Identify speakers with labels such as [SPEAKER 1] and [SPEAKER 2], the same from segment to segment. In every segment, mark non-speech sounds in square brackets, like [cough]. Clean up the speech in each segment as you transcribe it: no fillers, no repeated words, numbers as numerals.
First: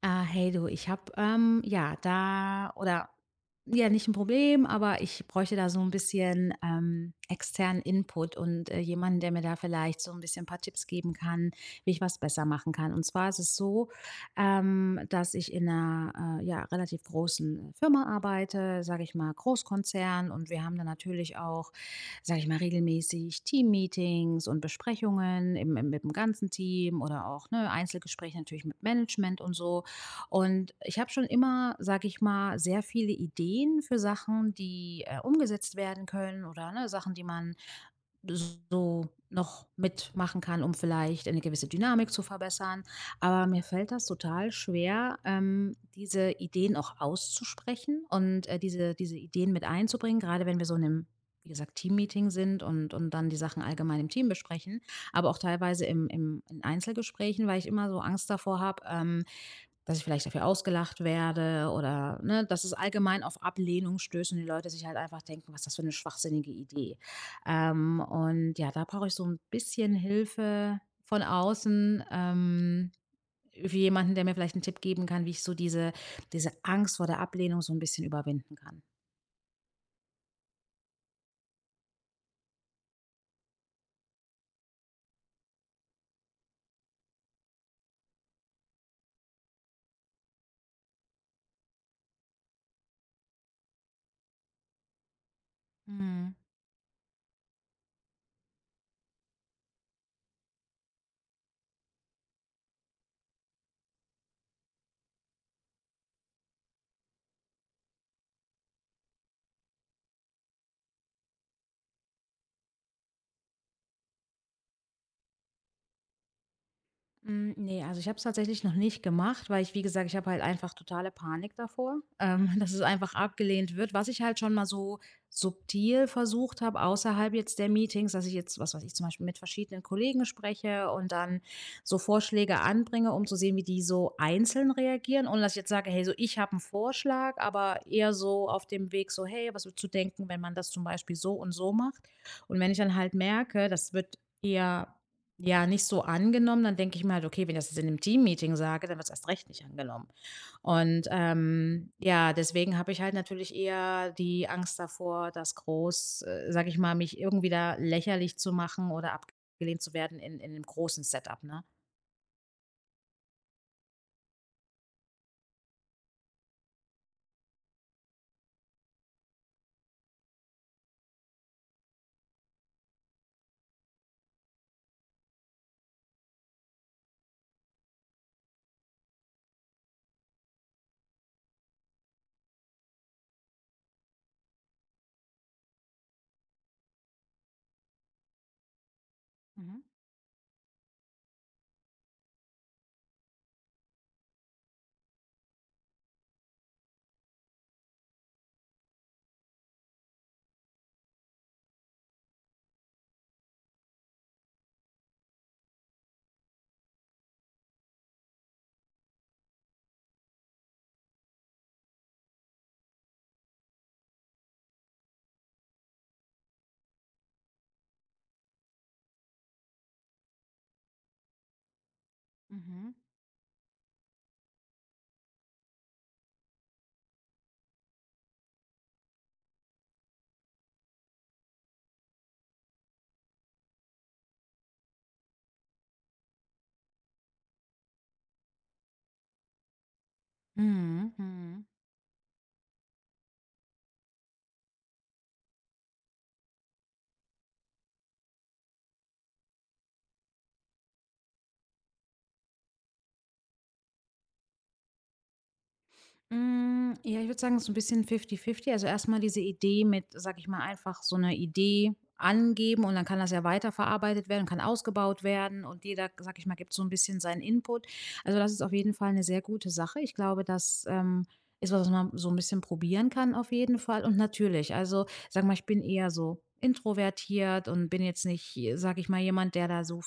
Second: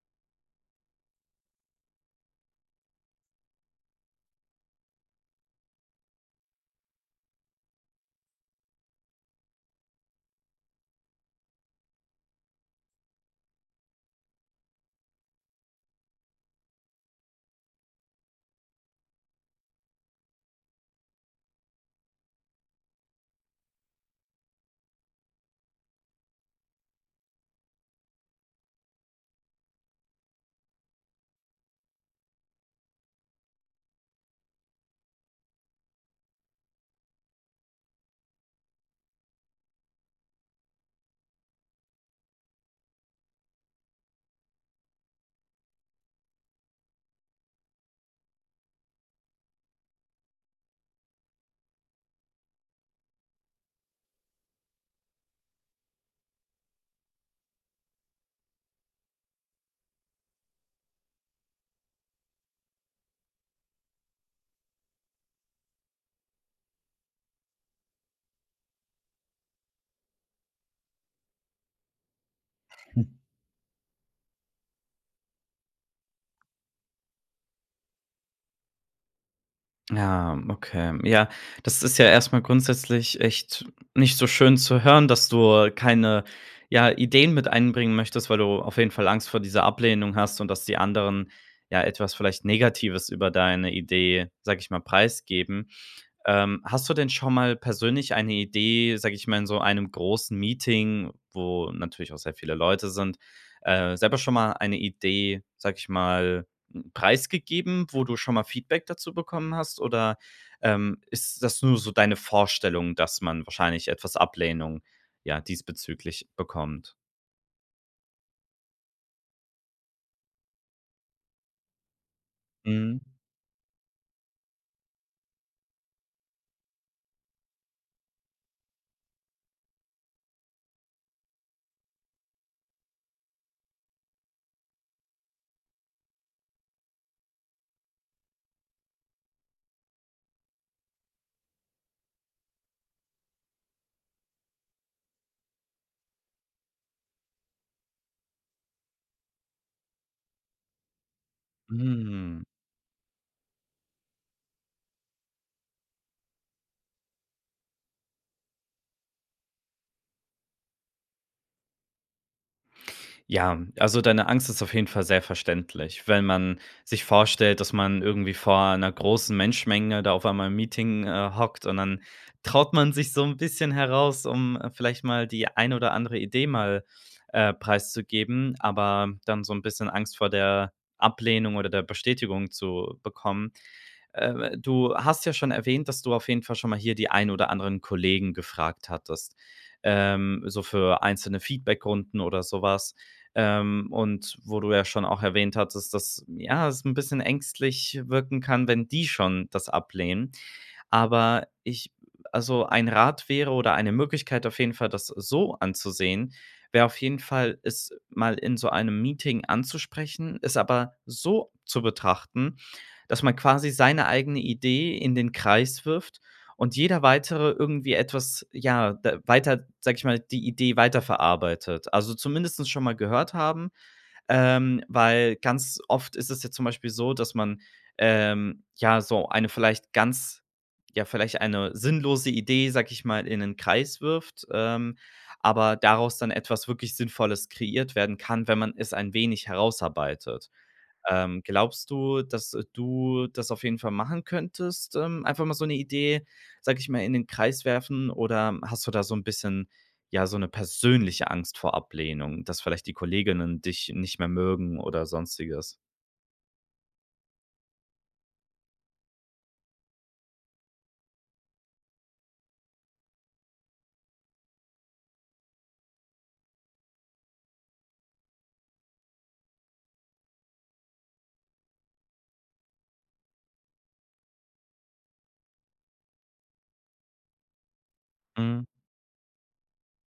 [SPEAKER 1] Ah, hey du, ich habe ja da oder ja nicht ein Problem, aber ich bräuchte da so ein bisschen externen Input und jemanden, der mir da vielleicht so ein bisschen ein paar Tipps geben kann, wie ich was besser machen kann. Und zwar ist es so, dass ich in einer ja, relativ großen Firma arbeite, sage ich mal Großkonzern, und wir haben da natürlich auch, sage ich mal, regelmäßig Teammeetings und Besprechungen mit dem ganzen Team oder auch ne, Einzelgespräche natürlich mit Management und so. Und ich habe schon immer, sage ich mal, sehr viele Ideen für Sachen, die, umgesetzt werden können oder, ne, Sachen, die man so noch mitmachen kann, um vielleicht eine gewisse Dynamik zu verbessern. Aber mir fällt das total schwer, diese Ideen auch auszusprechen und, diese Ideen mit einzubringen, gerade wenn wir so in einem, wie gesagt, Teammeeting sind und dann die Sachen allgemein im Team besprechen, aber auch teilweise im im in Einzelgesprächen, weil ich immer so Angst davor habe, dass ich vielleicht dafür ausgelacht werde oder, ne, dass es allgemein auf Ablehnung stößt und die Leute sich halt einfach denken: „Was ist das für eine schwachsinnige Idee?“ Ja, da brauche ich so ein bisschen Hilfe von außen, wie jemanden, der mir vielleicht einen Tipp geben kann, wie ich so diese Angst vor der Ablehnung so ein bisschen überwinden kann.
[SPEAKER 2] Ja, okay. Ja, das ist ja erstmal grundsätzlich echt nicht so schön zu hören, dass du keine, ja, Ideen mit einbringen möchtest, weil du auf jeden Fall Angst vor dieser Ablehnung hast und dass die anderen ja etwas vielleicht Negatives über deine Idee, sage ich mal, preisgeben.
[SPEAKER 1] Mhm.
[SPEAKER 2] Hast du denn schon mal persönlich eine Idee, sage ich mal, in so einem großen Meeting, wo natürlich auch sehr viele Leute sind, selber schon mal eine Idee, sage ich mal, preisgegeben, wo du schon mal Feedback dazu bekommen hast? Oder, ist das nur so deine Vorstellung, dass man wahrscheinlich etwas Ablehnung, ja, diesbezüglich bekommt?
[SPEAKER 1] Hm, ne, also ich habe es tatsächlich noch nicht gemacht, weil ich wie gesagt, ich habe halt einfach totale Panik davor, [laughs] dass es
[SPEAKER 2] Mhm.
[SPEAKER 1] einfach abgelehnt wird. Was ich halt schon mal so subtil versucht habe, außerhalb jetzt der Meetings, dass ich jetzt, was weiß ich, zum Beispiel mit verschiedenen Kollegen spreche und dann so Vorschläge anbringe, um zu sehen, wie die so einzeln reagieren. Und dass ich jetzt sage, hey, so ich habe einen Vorschlag, aber eher so auf dem Weg so: „Hey, was würdest du denken, wenn man das zum Beispiel so und so macht?“ Und wenn ich dann halt merke, das wird eher ja, nicht so angenommen, dann denke ich mir halt: „Okay, wenn ich das jetzt in 'nem Teammeeting sage, dann wird es erst recht nicht angenommen.“ Und, ja,
[SPEAKER 2] Mhm.
[SPEAKER 1] deswegen habe ich halt natürlich eher die Angst davor, das groß, sage ich mal, mich irgendwie da lächerlich zu machen oder abgelehnt zu werden in einem großen Setup, ne?
[SPEAKER 2] Ja, also deine Angst ist auf jeden Fall sehr verständlich. Wenn man sich vorstellt, dass man irgendwie vor einer großen Menschenmenge da auf einmal im Meeting hockt, und dann traut man sich so ein bisschen heraus, um, vielleicht mal die ein oder andere Idee mal, preiszugeben, aber dann so ein bisschen Angst vor der Ablehnung oder der Bestätigung zu bekommen. Du hast ja schon erwähnt, dass du auf jeden Fall schon mal hier die ein oder anderen Kollegen gefragt hattest,
[SPEAKER 1] Mhm,
[SPEAKER 2] so für einzelne Feedbackrunden oder sowas. Und wo du ja schon auch erwähnt hattest, dass, ja, es ein bisschen ängstlich wirken kann, wenn die schon das ablehnen. Aber ich also, ein Rat wäre oder eine Möglichkeit auf jeden Fall, das so anzusehen, wäre auf jeden Fall, es mal in so einem Meeting anzusprechen, es aber so zu betrachten, dass man quasi seine eigene Idee in den Kreis wirft und jeder weitere irgendwie etwas, ja, da weiter sage ich mal, die Idee weiterverarbeitet. Also, zumindestens schon
[SPEAKER 1] mhm.
[SPEAKER 2] mal gehört haben, weil ganz oft ist es ja zum Beispiel so, dass man, ja, so eine vielleicht ganz ja, vielleicht eine sinnlose Idee, sage ich mal, in einen Kreis wirft, aber daraus dann etwas wirklich Sinnvolles kreiert werden kann, wenn man es ein wenig herausarbeitet.
[SPEAKER 1] Mhm, mhm.
[SPEAKER 2] Glaubst du, dass du das auf jeden Fall machen könntest? Einfach mal so eine Idee, sag ich mal, in den Kreis werfen, oder hast du da so ein bisschen, ja, so eine persönliche Angst vor Ablehnung, dass vielleicht die Kolleginnen dich nicht mehr mögen oder Sonstiges?
[SPEAKER 1] Hm, ja, ich würde sagen, so ein bisschen fifty-fifty. Also, erstmal diese Idee mit, sage ich mal, einfach so eine Idee angeben und dann kann das ja weiterverarbeitet werden, kann ausgebaut werden und jeder, sage ich mal, gibt so ein bisschen seinen Input. Also, das ist auf jeden Fall eine sehr gute Sache. Ich glaube, das, ist was, was man so ein bisschen probieren kann auf jeden Fall. Und natürlich, also, sage mal, ich bin eher so introvertiert und bin jetzt nicht, sage ich mal, jemand, der da so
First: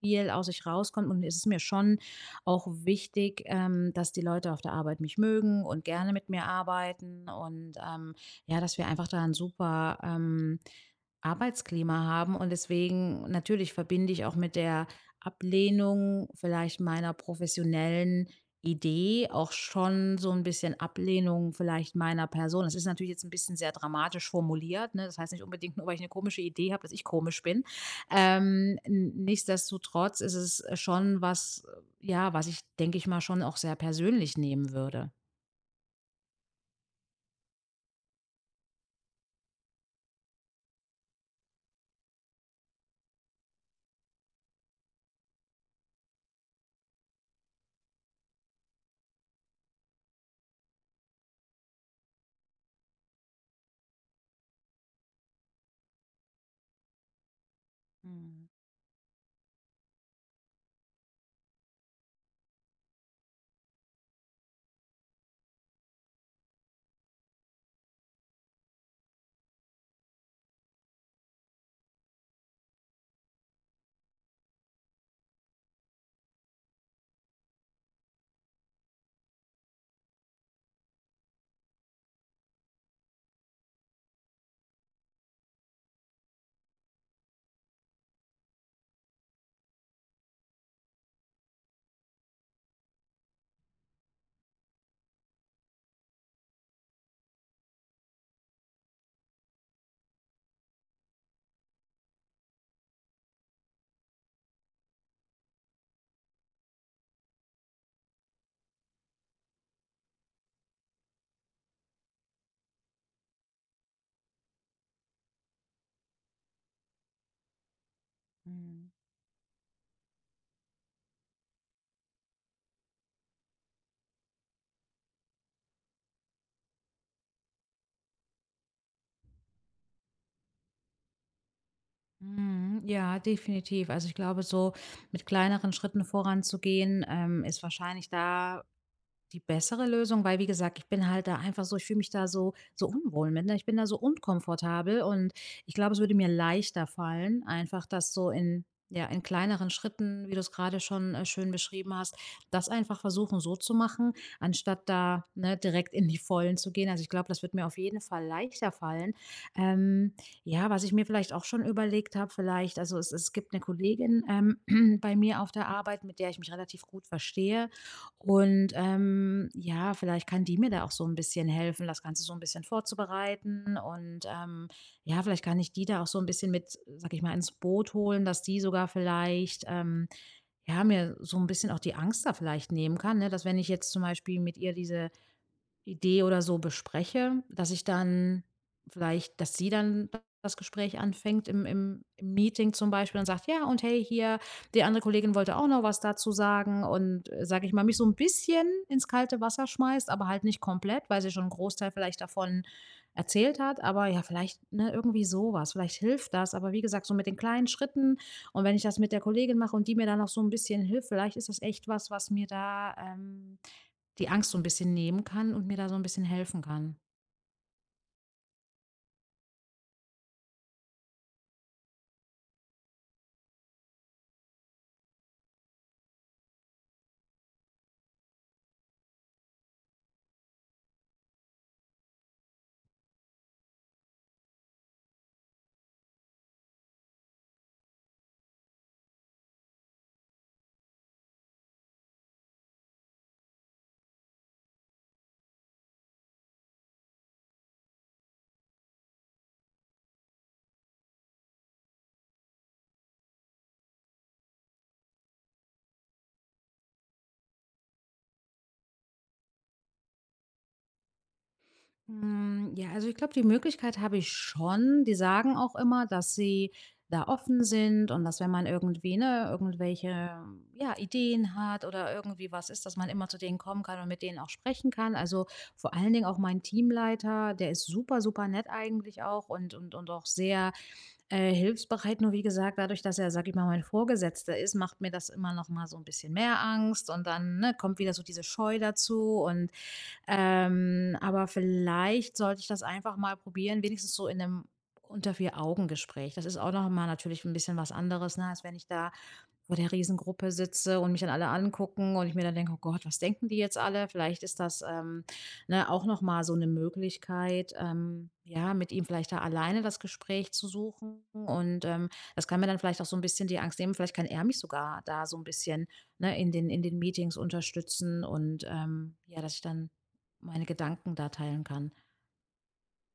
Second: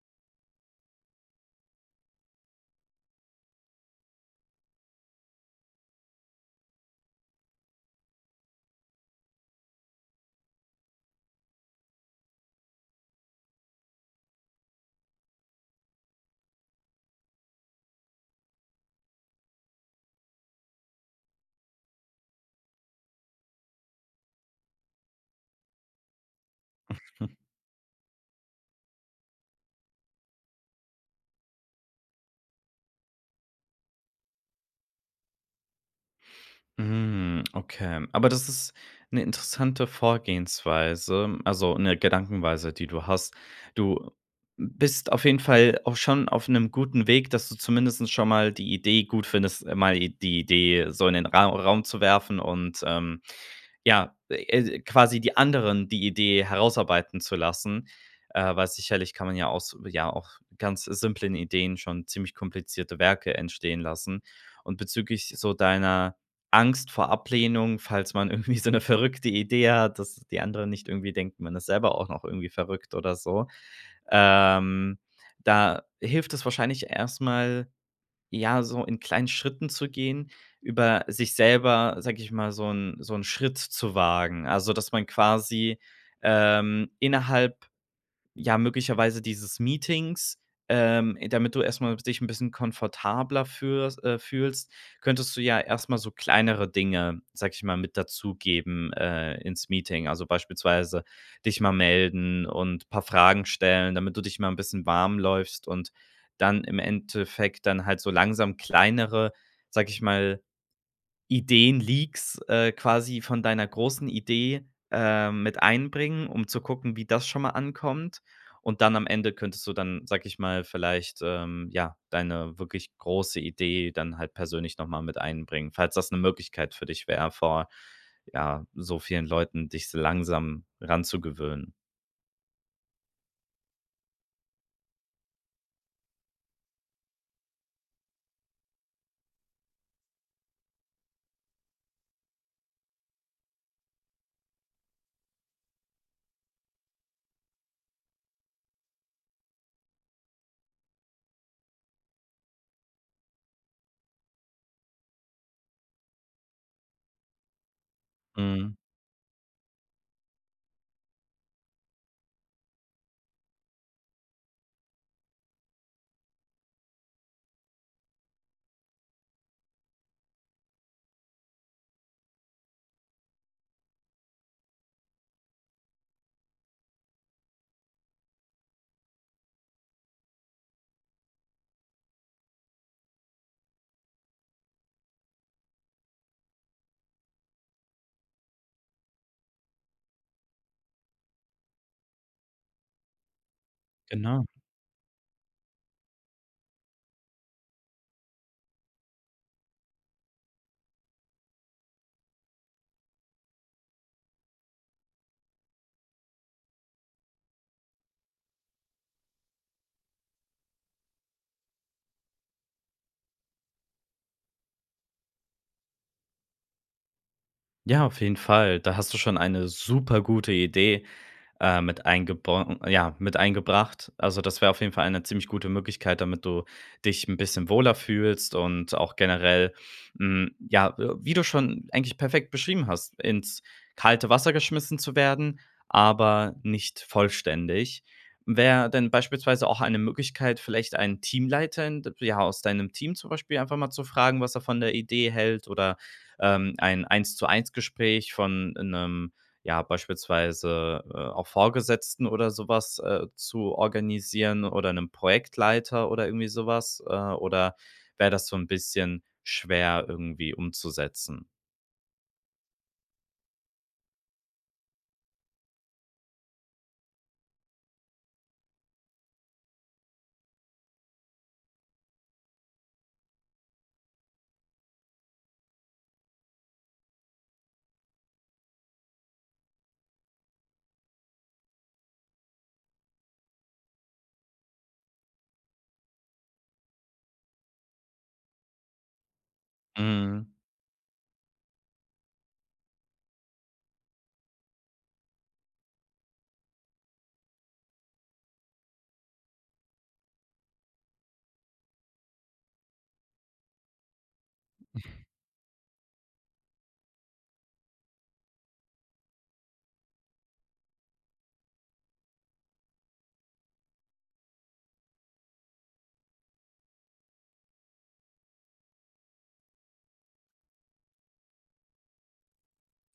[SPEAKER 1] viel aus sich rauskommt und es ist mir schon auch wichtig, dass die Leute auf der Arbeit mich mögen und gerne mit mir arbeiten und ja, dass wir einfach da ein super, Arbeitsklima haben und deswegen natürlich verbinde ich auch mit der Ablehnung vielleicht meiner professionellen Idee auch schon so ein bisschen Ablehnung vielleicht meiner Person. Das ist natürlich jetzt ein bisschen sehr dramatisch formuliert, ne? Das heißt nicht unbedingt nur, weil ich eine komische Idee habe, dass ich komisch bin. N Nichtsdestotrotz ist es schon was ja, was ich, denke ich mal, schon auch sehr persönlich nehmen würde.
[SPEAKER 2] Hm, okay. Aber das ist eine interessante Vorgehensweise, also eine Gedankenweise, die du hast. Du bist auf jeden Fall auch schon auf einem guten Weg, dass du zumindest schon mal die Idee gut findest, mal die Idee so in den Raum zu werfen und, ja, quasi die anderen die Idee herausarbeiten zu lassen,
[SPEAKER 1] Mhm.
[SPEAKER 2] weil sicherlich kann man ja aus ja, auch ganz simplen Ideen schon ziemlich komplizierte Werke entstehen lassen. Und bezüglich so deiner Angst vor Ablehnung, falls man [laughs] irgendwie so 'ne verrückte Idee hat, dass die anderen nicht irgendwie denken, man ist selber auch noch irgendwie verrückt oder so. Ähm, Da hilft es wahrscheinlich erst mal, ja, so in kleinen Schritten zu gehen, über sich selber, sage ich mal, so 'n Schritt zu wagen. Also, dass man quasi, innerhalb ja, möglicherweise dieses Meetings, damit du erstmal dich ein bisschen komfortabler führst fühlst, könntest du ja erstmal so kleinere Dinge, sage ich mal, mit dazugeben, ins Meeting. Also, beispielsweise dich mal melden und ein paar Fragen stellen, damit du dich mal ein bisschen warm läufst, und dann im Endeffekt dann halt so langsam kleinere, sage ich mal, Ideen, Leaks, quasi von deiner großen Idee, mit einbringen, um zu gucken, wie das schon mal ankommt. Und
[SPEAKER 1] Mhm.
[SPEAKER 2] dann am Ende könntest du dann, sag ich mal, vielleicht, ja, deine wirklich große Idee dann halt persönlich noch mal mit einbringen, falls das eine Möglichkeit für dich wäre, vor, ja, so vielen Leuten dich so langsam ranzugewöhnen.
[SPEAKER 1] Mhm. Ja, definitiv. Also ich glaube, so mit kleineren Schritten voranzugehen, ist wahrscheinlich da die bessere Lösung, weil wie gesagt, ich bin halt da einfach so ich fühle mich da so unwohl mit, ne? Ich bin da so unkomfortabel und ich glaube, es würde mir leichter fallen, einfach das so in ja, in kleineren Schritten, wie du es gerade schon, schön beschrieben hast, das einfach versuchen, so zu machen, anstatt da, ne, direkt in die Vollen zu gehen. Also, ich glaube, das wird mir auf jeden Fall leichter
[SPEAKER 2] Mhm,
[SPEAKER 1] fallen. Ähm, ja, was ich mir vielleicht auch schon überlegt habe, vielleicht also, es gibt eine Kollegin, [clears throat] bei mir auf der Arbeit, mit der ich mich relativ gut verstehe. Und, ja, vielleicht kann die mir da auch so ein bisschen helfen, das Ganze so ein bisschen vorzubereiten und, ja, vielleicht kann ich die da auch so ein bisschen mit, sag ich mal, ins Boot holen, dass die sogar vielleicht, ja, mir so ein bisschen auch die Angst da vielleicht nehmen kann, ne? Dass wenn ich jetzt zum Beispiel mit ihr diese Idee oder so bespreche, dass ich dann vielleicht dass sie dann das Gespräch anfängt im Meeting zum Beispiel und sagt: „Ja, und hey, hier,
[SPEAKER 2] genau.
[SPEAKER 1] die andere Kollegin wollte auch noch was dazu sagen“ und, sage ich mal, mich so ein bisschen ins kalte Wasser schmeißt, aber halt nicht komplett, weil sie schon einen Großteil vielleicht davon erzählt hat. Aber ja, vielleicht, ne, irgendwie sowas, vielleicht hilft das. Aber wie gesagt, so mit den kleinen Schritten und wenn ich das mit der Kollegin mache und die mir da noch so ein bisschen hilft, vielleicht ist das echt was, was mir da, die Angst so ein bisschen nehmen kann und mir da so ein bisschen helfen kann.
[SPEAKER 2] Ja, auf jeden Fall. Da hast du schon eine super gute Idee, mit eingebro ja, mit eingebracht. Also, das wäre auf jeden Fall eine ziemlich gute Möglichkeit, damit du dich ein bisschen wohler fühlst und auch generell, ja, wie du schon eigentlich perfekt beschrieben hast, ins kalte Wasser geschmissen zu werden, aber nicht vollständig. Wäre denn beispielsweise auch eine Möglichkeit, vielleicht einen Teamleiter in ja, aus deinem Team zum Beispiel einfach mal zu fragen, was er von der Idee hält, oder ein Eins-zu-eins-Gespräch von einem ja, beispielsweise, auch Vorgesetzten oder sowas zu organisieren, oder einem Projektleiter oder irgendwie sowas oder wäre das so ein bisschen schwer irgendwie umzusetzen?
[SPEAKER 1] Hm, ja, also ich glaube, die Möglichkeit habe ich schon. Die sagen auch immer, dass sie da offen sind und dass wenn man irgendwie, ne, irgendwelche, ja, Ideen hat oder irgendwie was ist, dass man immer zu denen kommen kann und mit denen auch sprechen kann. Also vor allen Dingen auch mein Teamleiter, der ist super, super nett eigentlich auch und auch sehr hilfsbereit. Nur wie gesagt, dadurch, dass er, sag ich mal, mein Vorgesetzter ist, macht mir das immer noch mal so ein bisschen mehr Angst und dann ne, kommt wieder so diese Scheu dazu und
[SPEAKER 2] Mhm,
[SPEAKER 1] ähm, aber vielleicht sollte ich das einfach mal probieren, wenigstens so in einem unter 4 Augen Gespräch. Das ist auch noch mal natürlich ein bisschen was anderes, ne, als wenn ich da vor der Riesengruppe sitze und mich dann alle angucken und ich mir dann denke: „Oh Gott, was denken die jetzt alle?“ Vielleicht ist das, ne, auch noch mal so eine Möglichkeit, ja, mit ihm vielleicht da alleine das Gespräch zu suchen und, das kann mir dann vielleicht auch so ein bisschen die Angst nehmen. Vielleicht kann er mich sogar da so ein bisschen, ne, in den Meetings unterstützen und, ja, dass ich dann meine Gedanken da teilen kann.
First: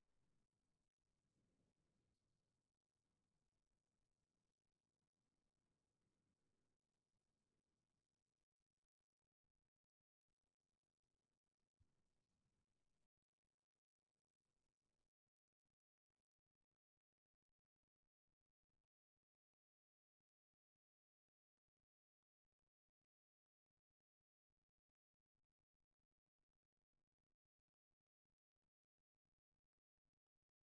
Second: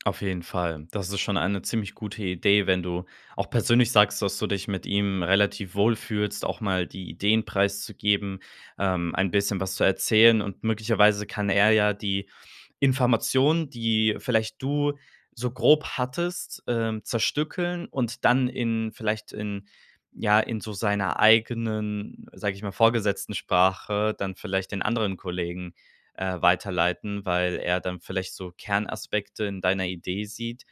[SPEAKER 2] auf jeden Fall. Das ist schon eine ziemlich gute Idee, wenn du auch persönlich sagst, dass du dich mit ihm relativ wohl fühlst, auch mal die Ideen preiszugeben, ein bisschen was zu erzählen, und möglicherweise kann er ja die Informationen, die vielleicht du so grob hattest, zerstückeln und dann in vielleicht in ja, in so seiner eigenen, sage ich mal, vorgesetzten Sprache dann vielleicht den anderen Kollegen, weiterleiten, weil er dann vielleicht so Kernaspekte in deiner Idee sieht,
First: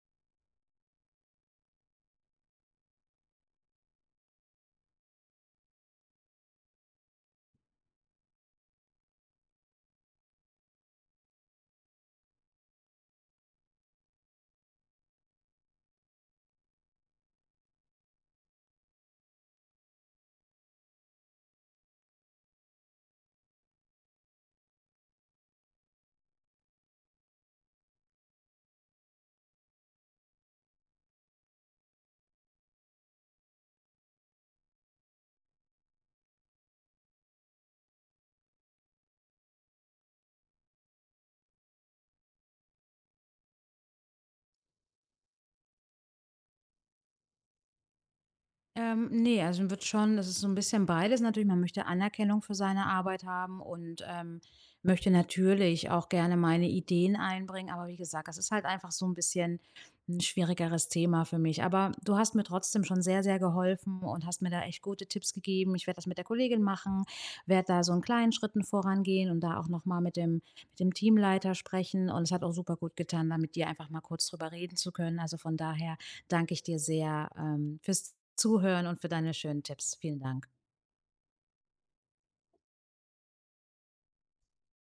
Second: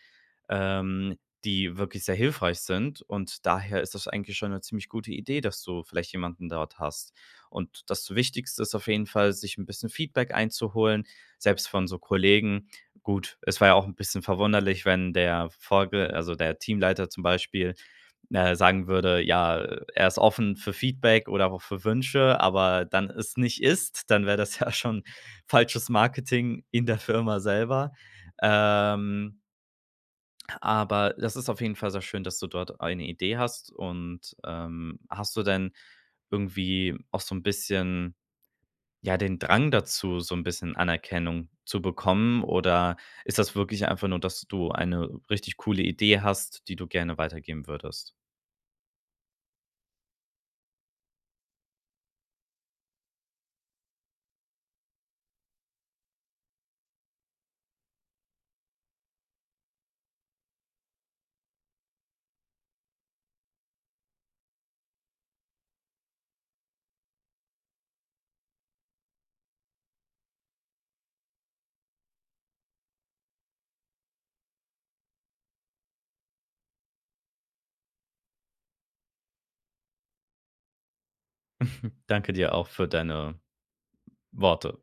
[SPEAKER 2] ähm, die wirklich sehr hilfreich sind. Und daher ist das eigentlich schon eine ziemlich gute Idee, dass du vielleicht jemanden dort hast. Und das Wichtigste ist auf jeden Fall, sich ein bisschen Feedback einzuholen selbst von so Kollegen. Gut, es war ja auch ein bisschen verwunderlich, wenn der Vorge also, der Teamleiter zum Beispiel, sagen würde, ja, er ist offen für Feedback oder auch für Wünsche, aber dann es nicht ist, dann wäre das [laughs] ja schon falsches Marketing in der Firma selber. Ähm, aber das ist auf jeden Fall sehr schön, dass du dort eine Idee hast, und, hast du denn irgendwie auch so ein bisschen ja, den Drang dazu, so ein bisschen Anerkennung zu bekommen, oder ist das wirklich einfach nur, dass du eine richtig coole Idee hast, die du gerne weitergeben würdest?
[SPEAKER 1] Ne, also wird schon das ist so ein bisschen beides natürlich. Man möchte Anerkennung für seine Arbeit haben und, möchte natürlich auch gerne meine Ideen einbringen. Aber wie gesagt, das ist halt einfach so ein bisschen 'n schwierigeres Thema für mich. Aber du hast mir trotzdem schon sehr, sehr geholfen und hast mir da echt gute Tipps gegeben. Ich werde das mit der Kollegin machen, werde da so in kleinen Schritten vorangehen und da auch noch mal mit dem Teamleiter sprechen. Und es hat auch super gut getan, da mit dir einfach mal kurz drüber reden zu können. Also von daher danke ich dir sehr, fürs Zuhören und für deine schönen Tipps. Vielen Dank.
[SPEAKER 2] Danke dir auch für deine Worte.